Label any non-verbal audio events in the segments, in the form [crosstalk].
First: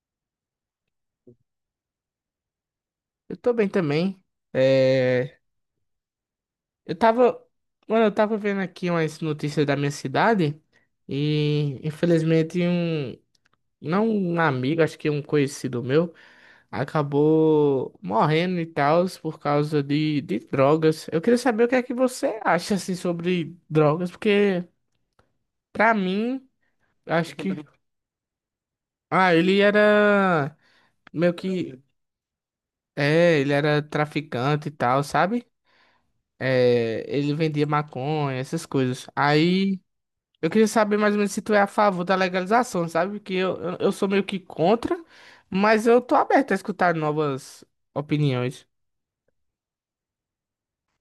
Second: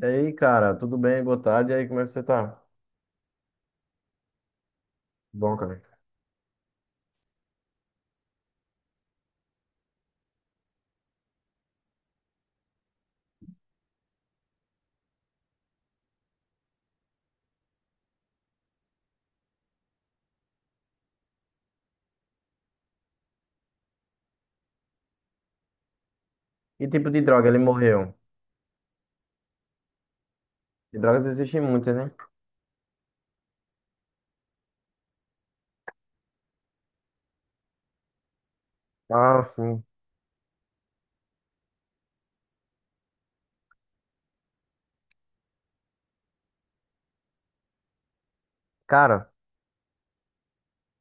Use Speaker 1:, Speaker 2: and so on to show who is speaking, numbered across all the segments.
Speaker 1: E aí, cara, tudo bem? Boa tarde. E aí, como é que você tá?
Speaker 2: Eu tô bem também. É,
Speaker 1: Bom, cara.
Speaker 2: eu tava, mano, eu tava vendo aqui umas notícias da minha cidade e infelizmente não um amigo, acho que um conhecido meu, acabou morrendo e tal por causa de drogas. Eu queria saber o que é que você acha assim sobre drogas, porque pra mim,
Speaker 1: Que tipo de
Speaker 2: acho
Speaker 1: droga
Speaker 2: que
Speaker 1: ele morreu?
Speaker 2: ele era
Speaker 1: De drogas
Speaker 2: meio
Speaker 1: existem
Speaker 2: que
Speaker 1: muitas, né?
Speaker 2: ele era traficante e tal, sabe? É, ele vendia maconha, essas coisas.
Speaker 1: Ah,
Speaker 2: Aí
Speaker 1: sim.
Speaker 2: eu queria saber mais ou menos se tu é a favor da legalização, sabe? Que eu sou meio que contra, mas eu tô aberto a escutar novas opiniões.
Speaker 1: Cara,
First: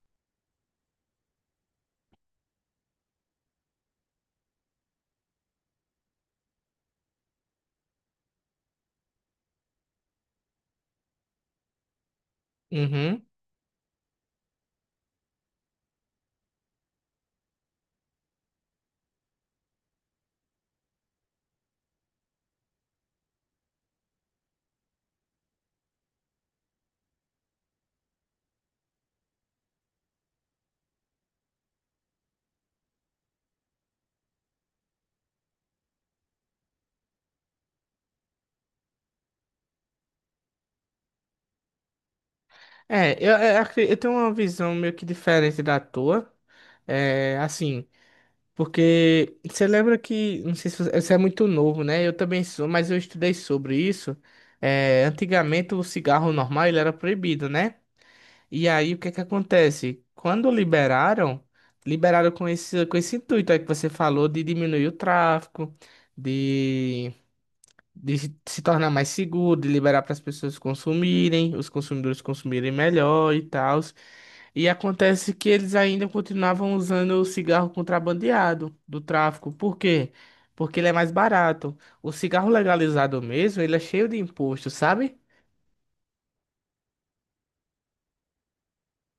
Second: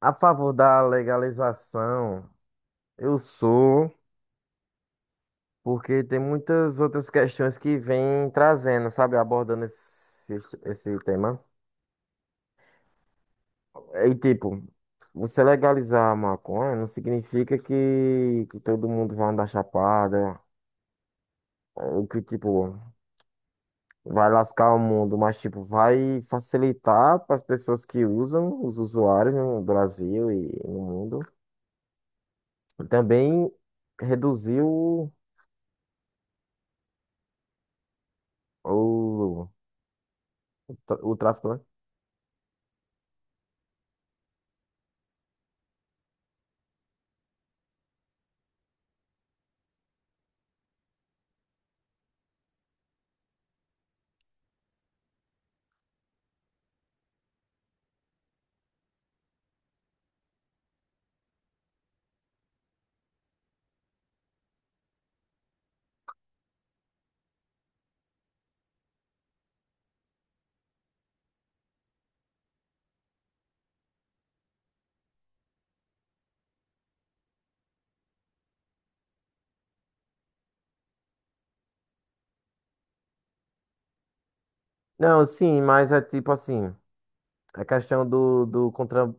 Speaker 1: a favor da legalização, eu sou, porque tem muitas outras questões que vêm trazendo, sabe, abordando esse tema.
Speaker 2: Uhum.
Speaker 1: E tipo, você legalizar a maconha não significa que todo mundo vai andar chapada, ou que tipo, vai lascar o mundo, mas tipo, vai facilitar para as pessoas que usam, os usuários no Brasil e no mundo. E também reduzir o, o tráfico, né?
Speaker 2: Eu tenho uma visão meio que diferente da tua. É, assim, porque você lembra que, não sei se você, você é muito novo, né? Eu também sou, mas eu estudei sobre isso. É, antigamente o cigarro normal ele era proibido, né? E aí, o que é que acontece? Quando liberaram, liberaram com esse intuito aí que você falou de diminuir o tráfico, de, de se tornar mais seguro, de liberar para as pessoas consumirem, os consumidores consumirem melhor e tal. E acontece que eles ainda continuavam usando o cigarro contrabandeado do tráfico. Por quê? Porque ele é mais barato. O cigarro legalizado mesmo, ele é cheio de imposto, sabe?
Speaker 1: Não, sim, mas é tipo assim, a questão do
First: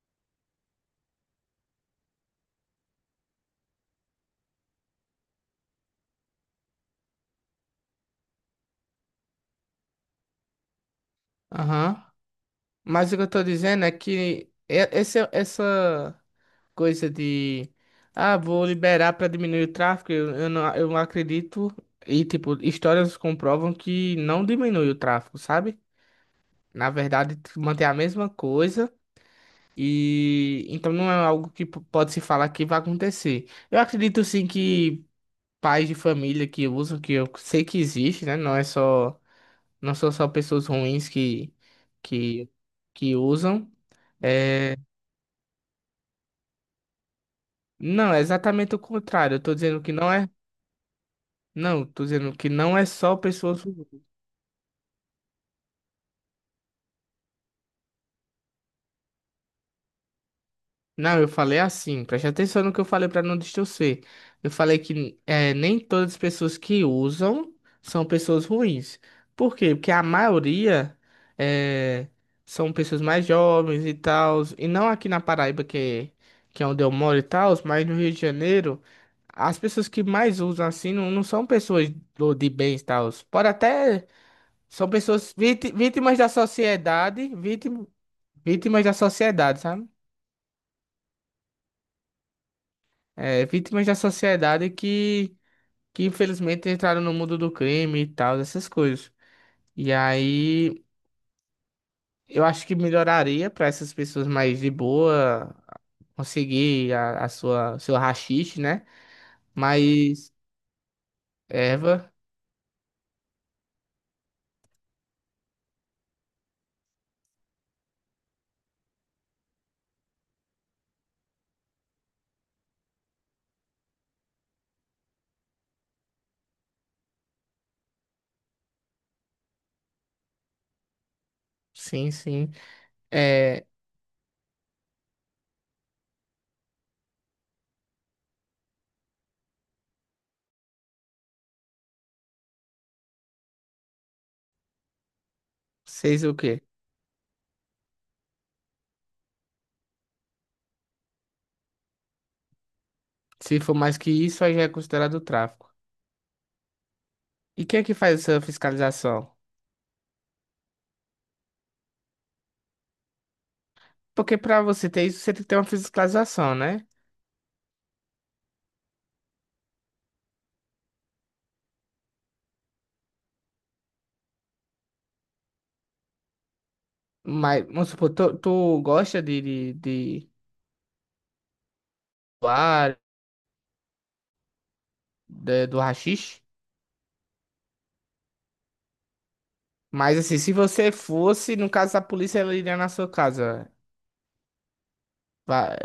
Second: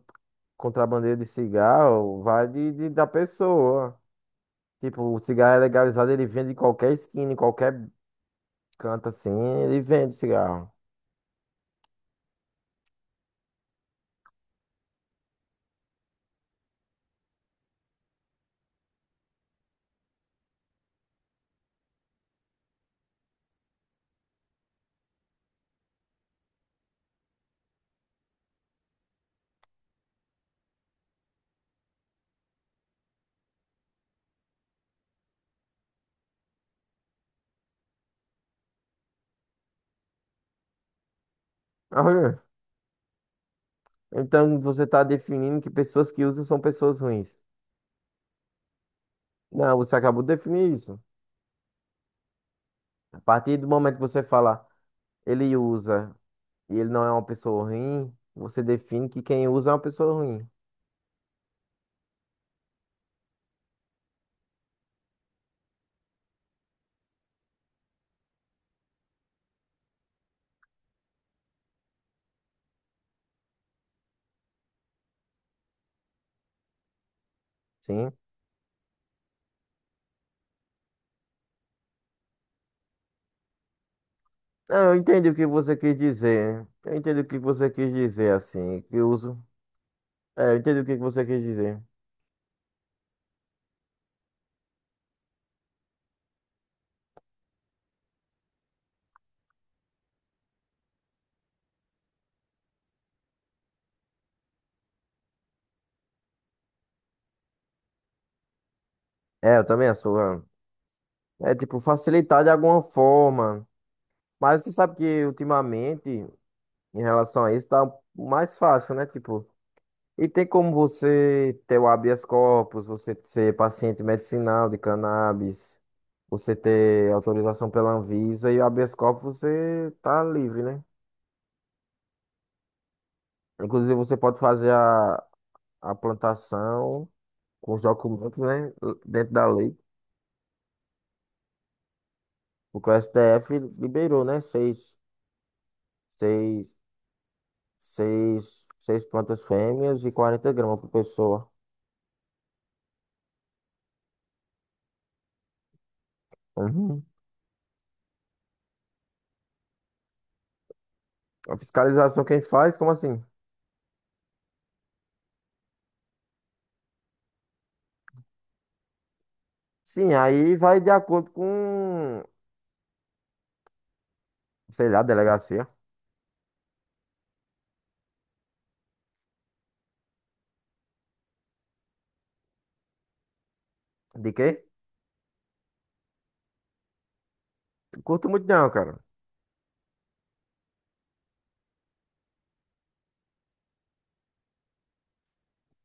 Speaker 1: contrabandeiro de cigarro vai da pessoa. Tipo, o cigarro é legalizado, ele vende em qualquer esquina, em qualquer canto assim, ele vende cigarro.
Speaker 2: Aham. Mas o que eu tô dizendo é que essa coisa de ah, vou liberar para diminuir o tráfego, eu não acredito. E, tipo, histórias comprovam que não diminui o tráfego, sabe? Na verdade, mantém a mesma coisa. E então não é algo que pode se falar que vai acontecer. Eu acredito sim que pais de família que usam, que eu sei que existe, né? Não são só pessoas ruins
Speaker 1: [laughs] Olha,
Speaker 2: que, que usam.
Speaker 1: então
Speaker 2: eh,
Speaker 1: você está definindo que pessoas que usam são pessoas ruins.
Speaker 2: Não, é exatamente o contrário. Eu tô
Speaker 1: Não,
Speaker 2: dizendo que
Speaker 1: você
Speaker 2: não
Speaker 1: acabou
Speaker 2: é.
Speaker 1: de definir isso.
Speaker 2: Não, tô dizendo que não é só
Speaker 1: A partir
Speaker 2: pessoas.
Speaker 1: do momento que você fala, ele usa e ele não é uma pessoa ruim, você define que quem usa é uma pessoa ruim.
Speaker 2: Não, eu falei assim. Preste atenção no que eu falei para não distorcer. Eu falei que é, nem todas as pessoas que usam são pessoas ruins. Por quê? Porque a maioria é, são pessoas mais jovens e tal. E não aqui na Paraíba, que é onde eu moro e tal, mas no
Speaker 1: Sim.
Speaker 2: Rio de Janeiro. As pessoas que mais usam assim não são pessoas de bens e tal. Pode até. São
Speaker 1: Não, eu entendi
Speaker 2: pessoas
Speaker 1: o que você quis
Speaker 2: vítimas da
Speaker 1: dizer. Eu entendi o
Speaker 2: sociedade,
Speaker 1: que você quis dizer, assim,
Speaker 2: vítimas da
Speaker 1: que uso.
Speaker 2: sociedade, sabe?
Speaker 1: É, eu entendi o que você quis dizer.
Speaker 2: É, vítimas da sociedade que infelizmente entraram no mundo do crime e tal, essas coisas. E aí eu acho que melhoraria para essas pessoas mais de boa conseguir a sua seu haxixe, né?
Speaker 1: É, eu também sou.
Speaker 2: Mas
Speaker 1: É, é, tipo,
Speaker 2: erva,
Speaker 1: facilitar de alguma forma. Mas você sabe que ultimamente, em relação a isso, tá mais fácil, né? Tipo. E tem como você ter o habeas corpus, você ser paciente medicinal de cannabis, você ter autorização pela Anvisa e o habeas corpus você tá livre, né?
Speaker 2: sim, sim. É,
Speaker 1: Inclusive você pode fazer a plantação com os documentos, né? Dentro da lei. Porque o STF liberou, né?
Speaker 2: seis o quê?
Speaker 1: Seis, seis plantas fêmeas e 40 gramas por pessoa.
Speaker 2: Se for mais que isso, aí já é considerado tráfico.
Speaker 1: Uhum.
Speaker 2: E quem é que faz essa fiscalização?
Speaker 1: A fiscalização quem faz, como assim?
Speaker 2: Porque pra você ter isso, você tem que ter uma fiscalização, né?
Speaker 1: Sim, aí vai de acordo com sei lá, delegacia.
Speaker 2: Mas, vamos supor, tu gosta de doar,
Speaker 1: De quê?
Speaker 2: do haxixe?
Speaker 1: Curto muito não, cara.
Speaker 2: Mas assim, se você fosse, no caso, a polícia ela iria na sua casa. Vai,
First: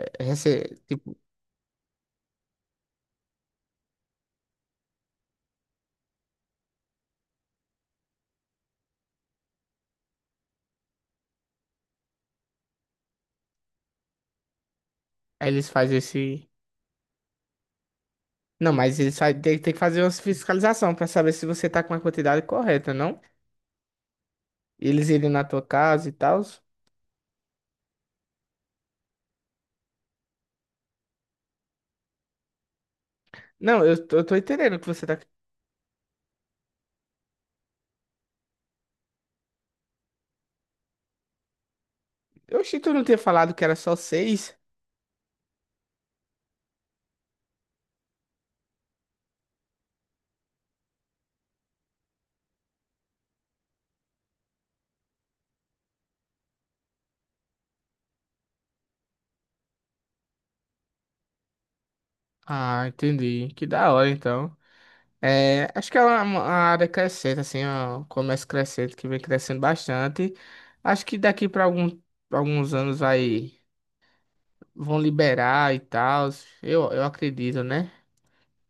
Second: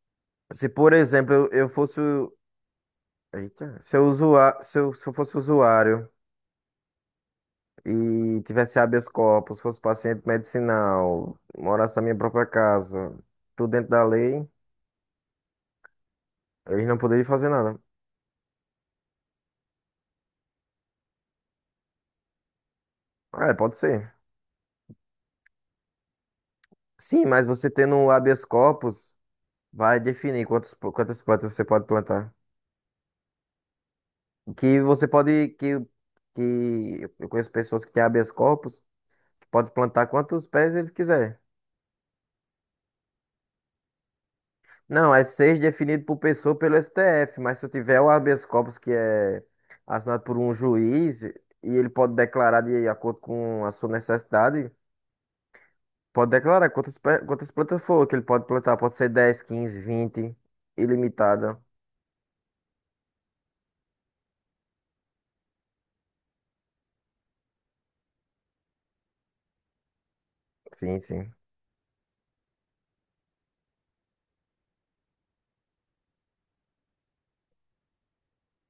Speaker 1: Se, por
Speaker 2: tipo,
Speaker 1: exemplo, eu fosse. Eita, se eu, usua, se eu, se eu fosse usuário e tivesse habeas corpus, fosse paciente medicinal, morasse na minha própria casa, tudo dentro da lei,
Speaker 2: aí eles fazem esse.
Speaker 1: eles não poderiam fazer nada.
Speaker 2: Não, mas eles tem que fazer uma fiscalização pra saber se você tá com a quantidade correta, não?
Speaker 1: Ah, é, pode ser.
Speaker 2: Eles irem na tua casa e tal.
Speaker 1: Sim, mas você tendo um habeas corpus, vai definir quantos, quantas plantas você pode plantar.
Speaker 2: Não, eu tô entendendo
Speaker 1: Que
Speaker 2: o que você
Speaker 1: você
Speaker 2: tá.
Speaker 1: pode. Que eu conheço pessoas que têm habeas corpus, que pode plantar quantos pés eles quiser.
Speaker 2: Eu achei que tu não tinha falado que era só seis.
Speaker 1: Não, é seis definido por pessoa pelo STF, mas se eu tiver o habeas corpus que é assinado por um juiz e ele pode declarar de acordo com a sua necessidade, pode declarar quantas plantas for, que ele pode plantar, pode ser 10, 15, 20, ilimitada.
Speaker 2: Ah, entendi. Que da hora, então. É, acho que é uma área crescente, assim, ó, um comércio crescente que vem crescendo bastante.
Speaker 1: Sim,
Speaker 2: Acho que
Speaker 1: sim.
Speaker 2: daqui para alguns anos vai, vão liberar e tal, eu acredito, né?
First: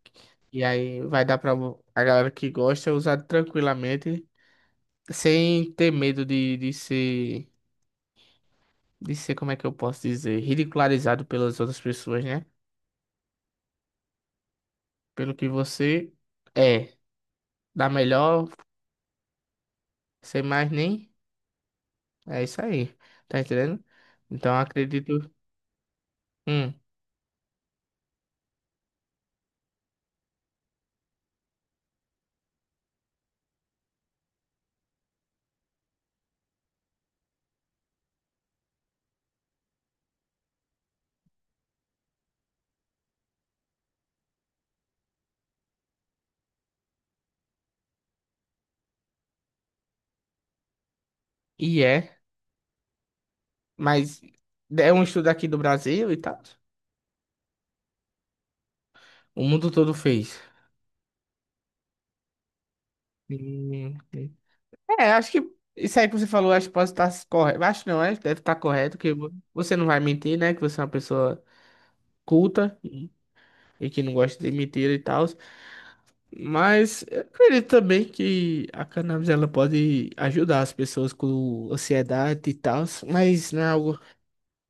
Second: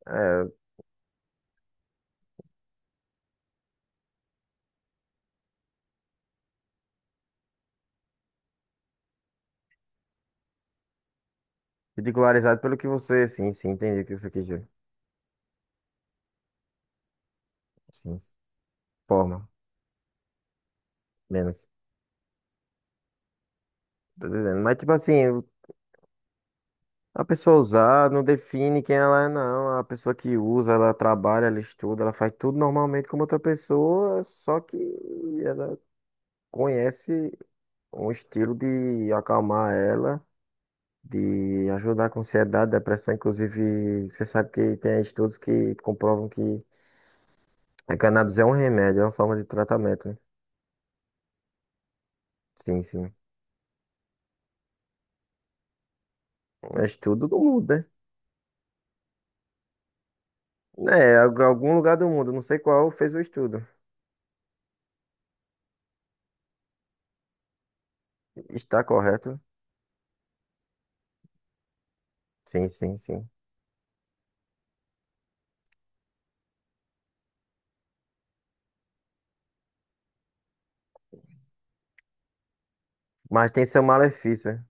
Speaker 1: É,
Speaker 2: E aí vai dar para a galera que gosta usar tranquilamente, sem ter medo de ser, como é que eu posso dizer, ridicularizado pelas outras pessoas, né?
Speaker 1: ridicularizado pelo que você, sim, sim, entendi o que você quis dizer.
Speaker 2: Pelo que você é, dá
Speaker 1: Sim, sim,
Speaker 2: melhor,
Speaker 1: forma,
Speaker 2: sem mais nem,
Speaker 1: menos.
Speaker 2: é isso aí, tá entendendo?
Speaker 1: Tô
Speaker 2: Então
Speaker 1: dizendo. Mas tipo
Speaker 2: acredito.
Speaker 1: assim,
Speaker 2: Hum,
Speaker 1: a pessoa usar não define quem ela é, não. A pessoa que usa, ela trabalha, ela estuda, ela faz tudo normalmente como outra pessoa, só que ela conhece um estilo de acalmar ela, de ajudar com ansiedade, depressão. Inclusive, você sabe que tem estudos que comprovam que a cannabis é um remédio, é uma forma de tratamento, né?
Speaker 2: e é,
Speaker 1: Sim, sim.
Speaker 2: mas é um estudo aqui do Brasil e tal.
Speaker 1: É estudo do mundo,
Speaker 2: O mundo todo fez.
Speaker 1: né? É, algum lugar do mundo, não sei qual, fez o estudo.
Speaker 2: Hum, É, acho que isso aí que você falou, acho que pode estar correto. Acho não, acho que deve estar
Speaker 1: Está
Speaker 2: correto, que
Speaker 1: correto?
Speaker 2: você não vai mentir, né? Que você é uma pessoa
Speaker 1: Sim,
Speaker 2: culta
Speaker 1: sim, sim.
Speaker 2: e que não gosta de mentira e tal. Mas eu acredito também que a cannabis ela pode ajudar as pessoas com ansiedade e tal,
Speaker 1: Mas
Speaker 2: mas não
Speaker 1: tem
Speaker 2: é
Speaker 1: seu
Speaker 2: algo.
Speaker 1: malefício, né?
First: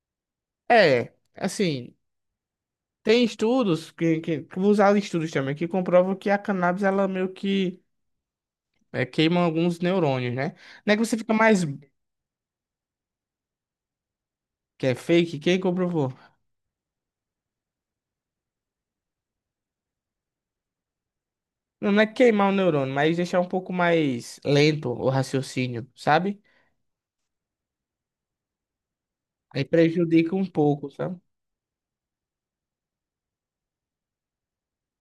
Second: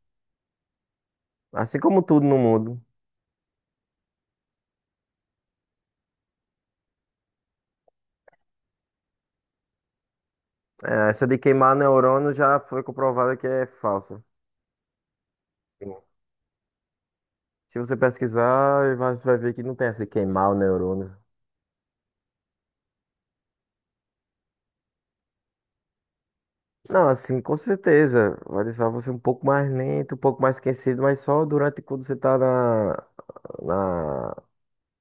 Speaker 2: É,
Speaker 1: Assim
Speaker 2: assim.
Speaker 1: como tudo no mundo.
Speaker 2: Tem estudos que vou usar estudos também que comprovam que a cannabis ela meio que queima alguns neurônios, né? Não é que
Speaker 1: É,
Speaker 2: você
Speaker 1: essa
Speaker 2: fica
Speaker 1: de
Speaker 2: mais
Speaker 1: queimar neurônio já foi comprovada que é falsa.
Speaker 2: que é fake, quem
Speaker 1: Sim.
Speaker 2: comprovou?
Speaker 1: Se você pesquisar, você vai ver que não tem essa de queimar o neurônio.
Speaker 2: Não, não é queimar o neurônio, mas deixar um pouco mais lento o raciocínio, sabe?
Speaker 1: Não, assim, com certeza. Vai deixar você um pouco
Speaker 2: Aí
Speaker 1: mais lento, um
Speaker 2: prejudica
Speaker 1: pouco
Speaker 2: um
Speaker 1: mais
Speaker 2: pouco,
Speaker 1: esquecido, mas
Speaker 2: sabe?
Speaker 1: só durante quando você tá na,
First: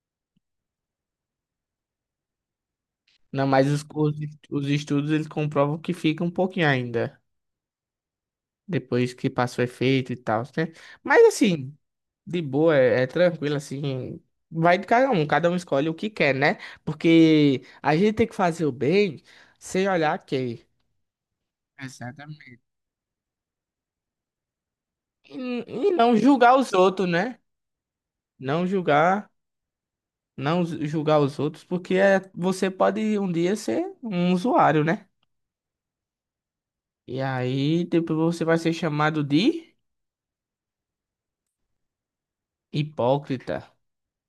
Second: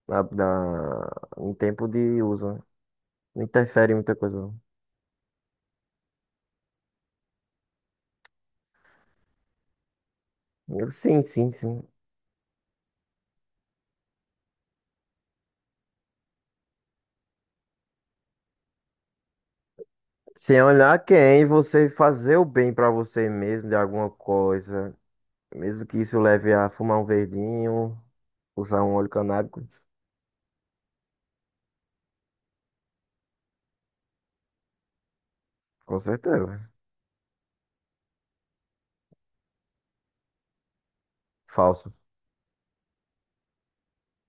Speaker 1: na, na- em tempo de uso, né? Não
Speaker 2: Não, mas
Speaker 1: interfere em muita coisa, não.
Speaker 2: os estudos eles comprovam que fica um pouquinho ainda depois que passa o efeito e tal, né?
Speaker 1: Sim,
Speaker 2: Mas
Speaker 1: sim,
Speaker 2: assim,
Speaker 1: sim.
Speaker 2: de boa, é tranquilo, assim. Vai de cada um escolhe o que quer, né? Porque a gente tem que fazer o bem sem olhar
Speaker 1: Sem
Speaker 2: quem.
Speaker 1: olhar quem, você fazer o
Speaker 2: Exatamente.
Speaker 1: bem pra você mesmo de alguma coisa. Mesmo
Speaker 2: E
Speaker 1: que
Speaker 2: não
Speaker 1: isso leve
Speaker 2: julgar
Speaker 1: a
Speaker 2: os
Speaker 1: fumar um
Speaker 2: outros, né?
Speaker 1: verdinho,
Speaker 2: Não
Speaker 1: usar um óleo
Speaker 2: julgar,
Speaker 1: canábico,
Speaker 2: não ju- julgar os outros, porque é, você pode um dia ser um usuário, né?
Speaker 1: com certeza.
Speaker 2: E aí depois você vai ser chamado de
Speaker 1: Falso.
Speaker 2: hipócrita.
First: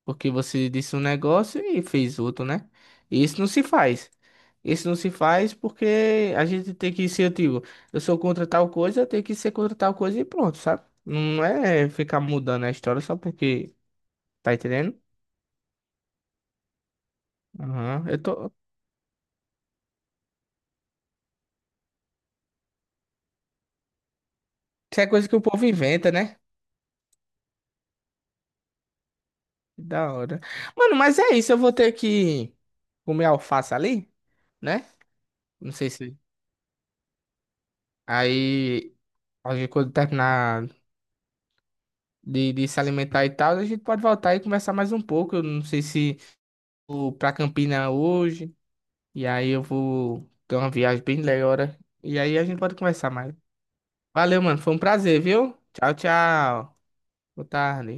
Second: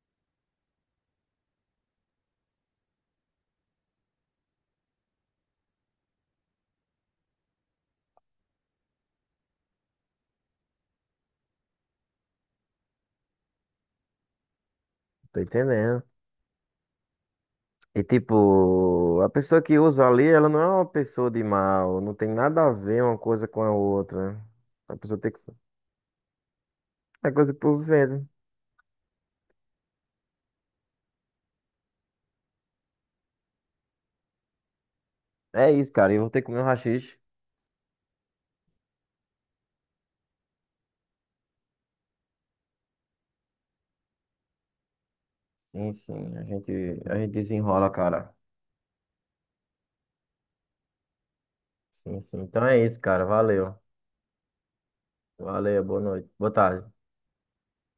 Speaker 2: Porque você disse um negócio e fez outro, né? E isso não se faz. Isso não se faz porque a gente tem que ser, eu digo, eu sou contra tal coisa, eu tenho que ser contra tal coisa e pronto, sabe? Não é ficar mudando a história só porque, tá entendendo?
Speaker 1: Tô entendendo. E
Speaker 2: Aham, eu tô...
Speaker 1: tipo, a pessoa que usa ali, ela não é uma pessoa de mal, não tem nada a ver uma coisa com a outra. A
Speaker 2: Isso é
Speaker 1: pessoa
Speaker 2: coisa
Speaker 1: tem
Speaker 2: que
Speaker 1: que.
Speaker 2: o povo inventa, né?
Speaker 1: É coisa por vendo.
Speaker 2: Que da hora. Mano, mas é isso, eu vou ter que comer alface ali, né?
Speaker 1: É
Speaker 2: Não
Speaker 1: isso,
Speaker 2: sei
Speaker 1: cara.
Speaker 2: se...
Speaker 1: Eu vou ter que comer um haxixe.
Speaker 2: Aí, a gente, quando terminar de se alimentar e tal, a gente pode voltar e conversar mais um pouco. Eu não sei
Speaker 1: Sim,
Speaker 2: se
Speaker 1: sim. A gente,
Speaker 2: vou
Speaker 1: a gente
Speaker 2: pra
Speaker 1: desenrola,
Speaker 2: Campina
Speaker 1: cara.
Speaker 2: hoje, e aí eu vou ter uma viagem bem legal, hora, e
Speaker 1: Sim, sim.
Speaker 2: aí a gente
Speaker 1: Então
Speaker 2: pode
Speaker 1: é isso,
Speaker 2: conversar
Speaker 1: cara.
Speaker 2: mais.
Speaker 1: Valeu.
Speaker 2: Valeu, mano, foi um prazer, viu?
Speaker 1: Valeu,
Speaker 2: Tchau,
Speaker 1: boa noite. Boa
Speaker 2: tchau.
Speaker 1: tarde.
Speaker 2: Boa tarde.